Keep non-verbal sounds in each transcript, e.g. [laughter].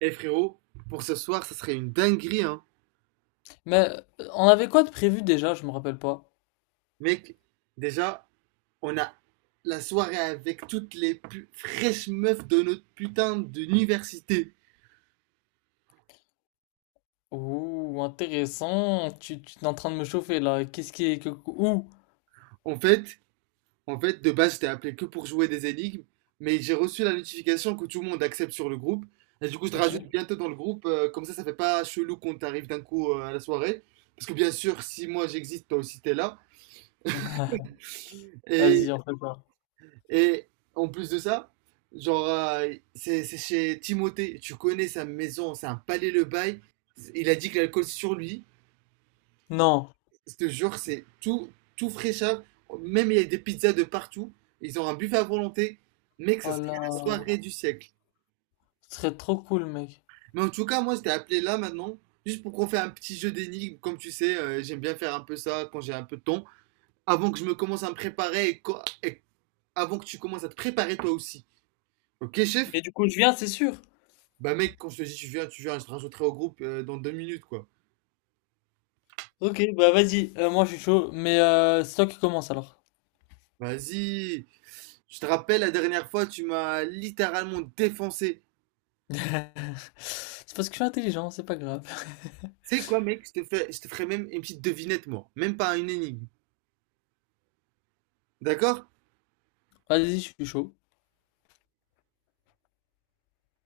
Eh frérot, pour ce soir, ça serait une dinguerie, hein. Mais on avait quoi de prévu déjà? Je me rappelle pas. Mec, déjà, on a la soirée avec toutes les plus fraîches meufs de notre putain d'université. Ouh, intéressant. Tu es en train de me chauffer là. Qu'est-ce qui est que où? En fait, en fait, de base, j'étais appelé que pour jouer des énigmes, mais j'ai reçu la notification que tout le monde accepte sur le groupe. Et du coup, je te Ok. rajoute bientôt dans le groupe, comme ça fait pas chelou qu'on t'arrive d'un coup à la soirée. Parce que bien sûr, si moi j'existe, toi aussi t'es là. [laughs] Vas-y, Et on fait pas. Et en plus de ça, genre, c'est chez Timothée. Tu connais sa maison, c'est un palais le bail. Il a dit que l'alcool sur lui. Non. Je te jure, c'est tout, tout fraîcheur. Même il y a des pizzas de partout. Ils ont un buffet à volonté. Mec, ça Oh serait là, la soirée du siècle. ce serait trop cool, mec. Mais en tout cas, moi, je t'ai appelé là maintenant, juste pour qu'on fasse un petit jeu d'énigmes. Comme tu sais, j'aime bien faire un peu ça quand j'ai un peu de temps. Avant que je me commence à me préparer et avant que tu commences à te préparer toi aussi. Ok, chef? Mais du coup, je viens, c'est sûr. Bah mec, quand je te dis tu viens, je te rajouterai au groupe dans deux minutes quoi. Ok, bah vas-y. Moi, je suis chaud. Mais c'est toi qui commence alors. Vas-y. Je te rappelle, la dernière fois, tu m'as littéralement défoncé. [laughs] C'est parce que je suis intelligent, c'est pas grave. [laughs] Tu sais quoi mec, je te ferai même une petite devinette moi, même pas une énigme. D'accord? Vas-y, je suis chaud.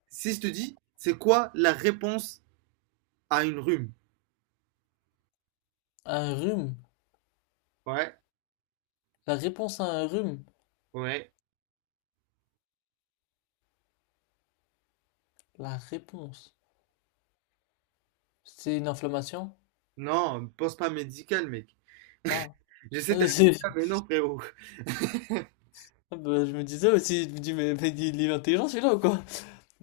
Si je te dis, c'est quoi la réponse à une rhume? Un rhume. Ouais, La réponse à un rhume. ouais. La réponse. C'est une inflammation? Non, pense pas médical mec. Ah. J'essaie de [laughs] t'arrêter là, mais non frérot. Ah bah, je me disais aussi, je me dis, mais il est intelligent celui-là ou quoi?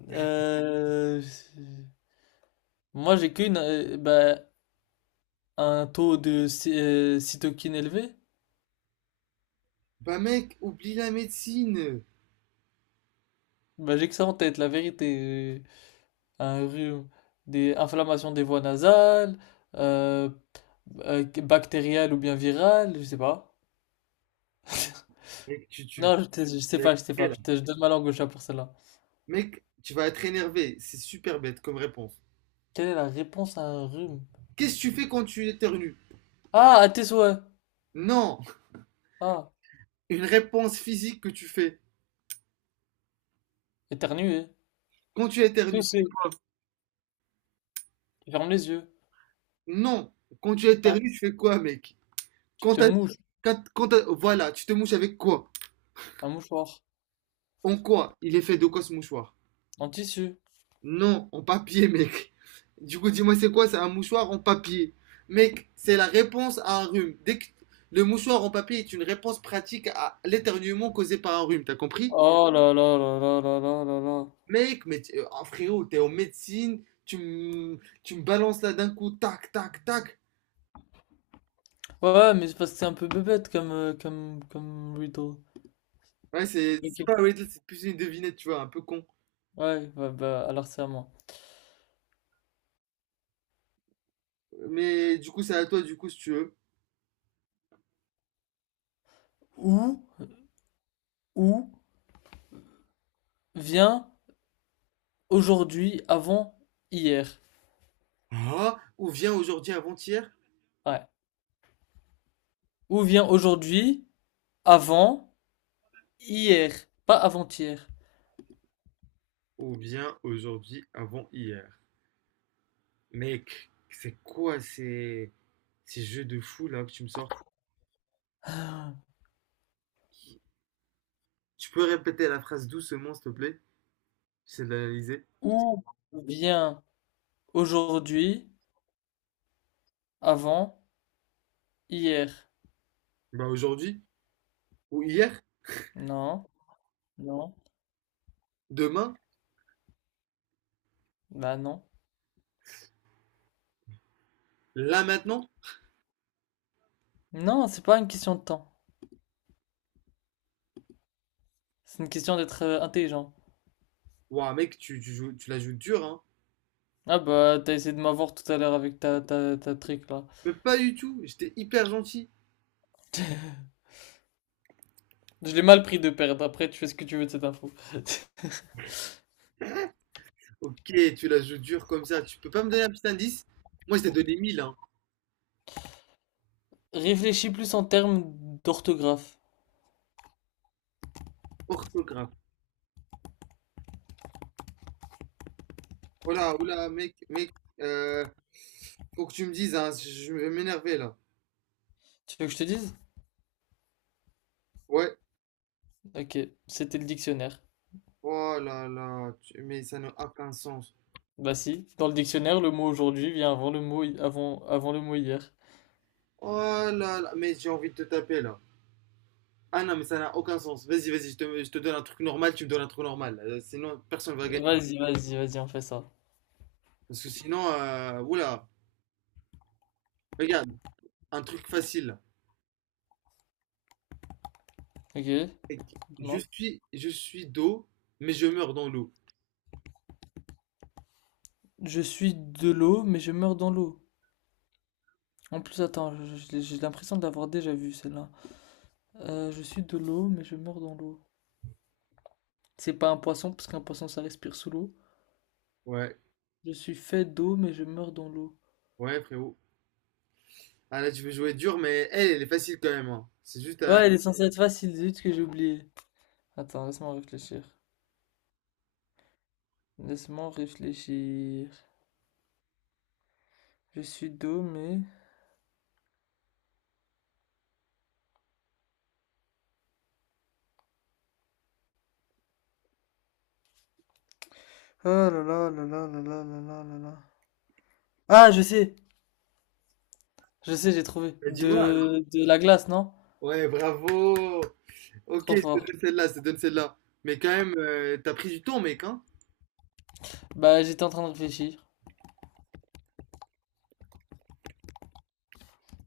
Euh, Moi j'ai qu'une, bah, un taux de cytokine élevé. Bah mec, oublie la médecine. Bah, j'ai que ça en tête, la vérité. Un rhume, des inflammations des voies nasales, euh, bactériales ou bien virales, je sais pas. Mec, tu, tu, Non, je, te- Je sais tu vas pas, être je sais prêt, pas. là. Je donne ma langue au chat pour celle-là. Mec, tu vas être énervé. C'est super bête comme réponse. Quelle est la réponse à un rhume? Qu'est-ce que tu fais quand tu éternues? Ah, à tes souhaits. Non. Ah, Une réponse physique que tu fais. éternuer, Quand tu éternues, tu tousser, fais quoi? ferme les yeux. Non. Quand tu Ah, éternues, tu fais quoi, mec? tu Quand te t'as- mouches. Voilà, tu te mouches avec quoi? Un mouchoir. En quoi? Il est fait de quoi ce mouchoir? En tissu. Non, en papier, mec. Du coup, dis-moi, c'est quoi? C'est un mouchoir en papier. Mec, c'est la réponse à un rhume. Le mouchoir en papier est une réponse pratique à l'éternuement causé par un rhume, t'as compris? Oh là là là là là là là là. Mec, ah, frérot, t'es en médecine, tu me balances là d'un coup, tac, tac, tac. Ouais, mais c'est parce que c'est un peu bête comme riddle. Ouais, c'est Ok. pas Riddle, c'est plus une devinette, tu vois, un peu con. Ouais, alors c'est à moi. Mais du coup, c'est à toi, du coup, si tu veux. Où, où vient aujourd'hui avant hier? Ah, ou bien aujourd'hui avant-hier, Ouais. Où vient aujourd'hui avant hier? Pas avant-hier. ou bien aujourd'hui avant-hier. Mec, c'est quoi ces jeux de fou là que tu me sors? Tu peux répéter la phrase doucement, s'il te plaît? J'essaie de l'analyser. Où vient aujourd'hui avant hier? Bah aujourd'hui, ou hier, Non, non, demain, bah non. là maintenant? Non, c'est pas une question de temps. C'est une question d'être intelligent. Ouah, mec, tu la joues dur, hein. Ah bah, t'as essayé de m'avoir tout à l'heure avec ta trick là. Mais pas du tout, j'étais hyper gentil. Je l'ai mal pris de perdre, après tu fais ce que tu veux de cette info. [laughs] Ok, tu la joues dur comme ça, tu peux pas me donner un petit indice? Moi, je t'ai donné mille hein. Réfléchis plus en termes d'orthographe. Orthographe. Voilà, oula, mec, euh, faut que tu me dises, hein, je vais m'énerver là. Tu veux que je te dise? Ouais, Ok, c'était le dictionnaire. oh là là, mais ça n'a aucun sens. Bah si, dans le dictionnaire, le mot aujourd'hui vient avant le mot, avant le mot hier. Oh là là, mais j'ai envie de te taper là. Ah non, mais ça n'a aucun sens. Vas-y, je te donne un truc normal, tu me donnes un truc normal. Sinon, personne va gagner. Vas-y, on fait ça. Parce que sinon, oula, regarde, un truc facile. Ok, Et dis-moi. Je suis d'eau, mais je meurs dans l'eau. Je suis de l'eau, mais je meurs dans l'eau. En plus, attends, j'ai l'impression de l'avoir déjà vu celle-là. Je suis de l'eau, mais je meurs dans l'eau. C'est pas un poisson, parce qu'un poisson ça respire sous l'eau. Ouais, Je suis fait d'eau, mais je meurs dans l'eau. ouais, frérot. Ah là, tu veux jouer dur, mais elle, elle est facile quand même, hein. C'est juste à... Ouais, elle est censée être facile, zut que j'ai oublié. Attends, laisse-moi réfléchir. Laisse-moi réfléchir. Je suis d'eau, mais... Ah là là là là là là là là là là. Ah, je sais! Je sais, j'ai trouvé. Bah, dis-moi alors. De la glace, non? Ouais, bravo. Ok, Trop fort. Je te donne celle-là. Mais quand même, t'as pris du temps, mec, hein? Bah, j'étais en train de réfléchir.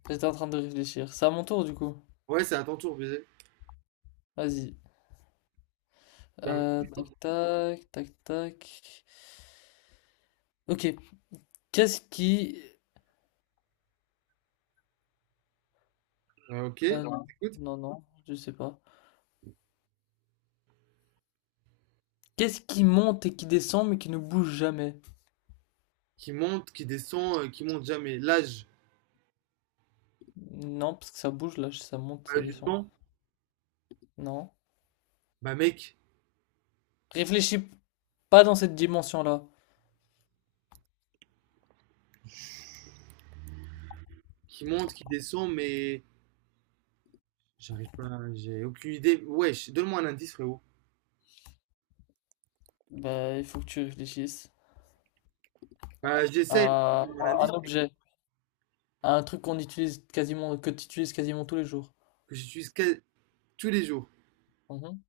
J'étais en train de réfléchir. C'est à mon tour, du coup. Ouais, c'est à ton tour, baiser. Vas-y. Bah, oui. Tac tac, tac tac. Ok. Qu'est-ce qui... ok, Euh, non, écoute. Non, je sais pas. Qu'est-ce qui monte et qui descend mais qui ne bouge jamais? Qui monte, qui descend, qui monte jamais. L'âge, Non, parce que ça bouge là, ça monte, pas ça du descend. temps. Non. Bah, mec, Réfléchis pas dans cette dimension-là. qui monte, qui descend, mais j'arrive pas, j'ai aucune idée. Wesh, donne-moi un indice, frérot. Bah, il faut que tu réfléchisses Bah, j'essaie. à, Donne-moi un à un indice. objet, à un truc qu'on utilise quasiment, que tu utilises quasiment tous les jours. que j'utilise quasi- Tous les jours. Mhm.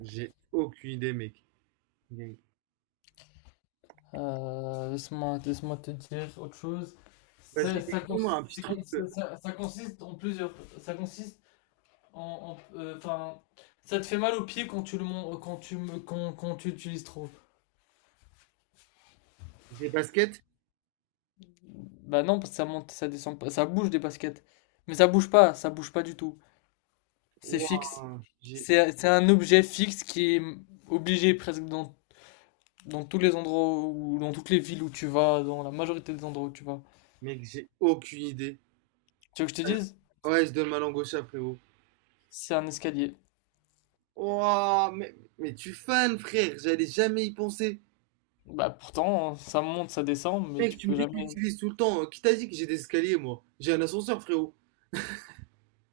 J'ai aucune idée, mec. Gang. Laisse-moi te dire autre chose. Vas-y, Ça, ça, cons- moi un petit c'est truc. cons- ça- ça- ça consiste en plusieurs. Ça consiste en, enfin, ça te fait mal au pied quand tu le mon- quand tu me- quand, quand tu utilises trop. Des baskets? Bah non, parce que ça monte, ça descend pas, ça bouge des baskets. Mais ça bouge pas du tout. C'est fixe. Ouah, j'ai... C'est un objet fixe qui est obligé presque dans tous les endroits ou dans toutes les villes où tu vas, dans la majorité des endroits où tu vas. Mec, j'ai aucune idée. Tu veux que je te dise? Ouais, je donne ma langue au chat, frérot. C'est un escalier. Ouah, mais tu fan, frère. J'allais jamais y penser. Bah pourtant, ça monte, ça descend, mais Mec, tu tu me peux dis que tu jamais. l'utilises tout le temps. Qui t'a dit que j'ai des escaliers, moi? J'ai un ascenseur, frérot.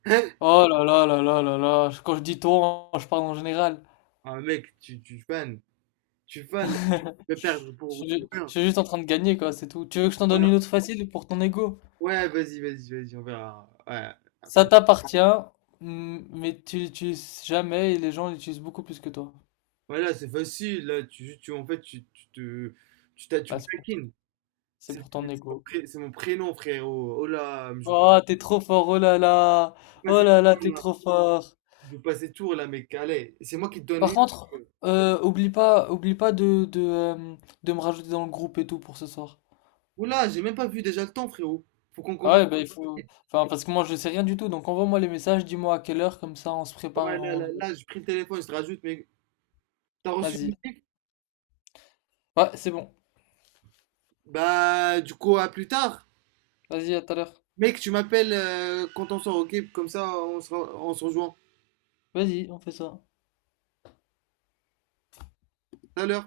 Hein? Oh là là là là là là, quand je dis toi, je parle en général. Ah, mec, tu fan. Tu fan là. Tu [laughs] peux Je perdre pour suis je rien. suis juste en train de gagner, quoi, c'est tout. Tu veux que je t'en donne Ouais, une autre facile pour ton ego? ouais, vas-y, on verra. Ouais. Ça Enfin, t'appartient, mm, mais tu l'utilises jamais et les gens l'utilisent beaucoup plus que toi. voilà, c'est facile, là, en fait, t'as- tu Bah, me c'est pour ton, taquines. c'est C'est pour ton ego. C'est mon prénom, frérot. Oh là, je joue Oh, t'es trop fort, oh là là, pas ces oh là là, tours, t'es là. trop fort. Je joue pas ces tours, là, mec, allez. C'est moi qui te donne Par une. contre, oublie pas de, de me rajouter dans le groupe et tout pour ce soir. Oh là, j'ai même pas vu déjà le temps, frérot. Faut qu'on Ah commence. ouais, bah il faut, enfin parce que moi je sais rien du tout, donc envoie-moi les messages, dis-moi à quelle heure, comme ça on se prépare et Ouais, on y va. là, j'ai pris le téléphone, je te rajoute, mec. T'as reçu? Vas-y. Ouais, c'est bon. Bah, du coup, à plus tard. Vas-y, à tout à l'heure. Mec, tu m'appelles quand on sort, ok? Comme ça, on se rejoint. Vas-y, on fait ça. Tout à l'heure.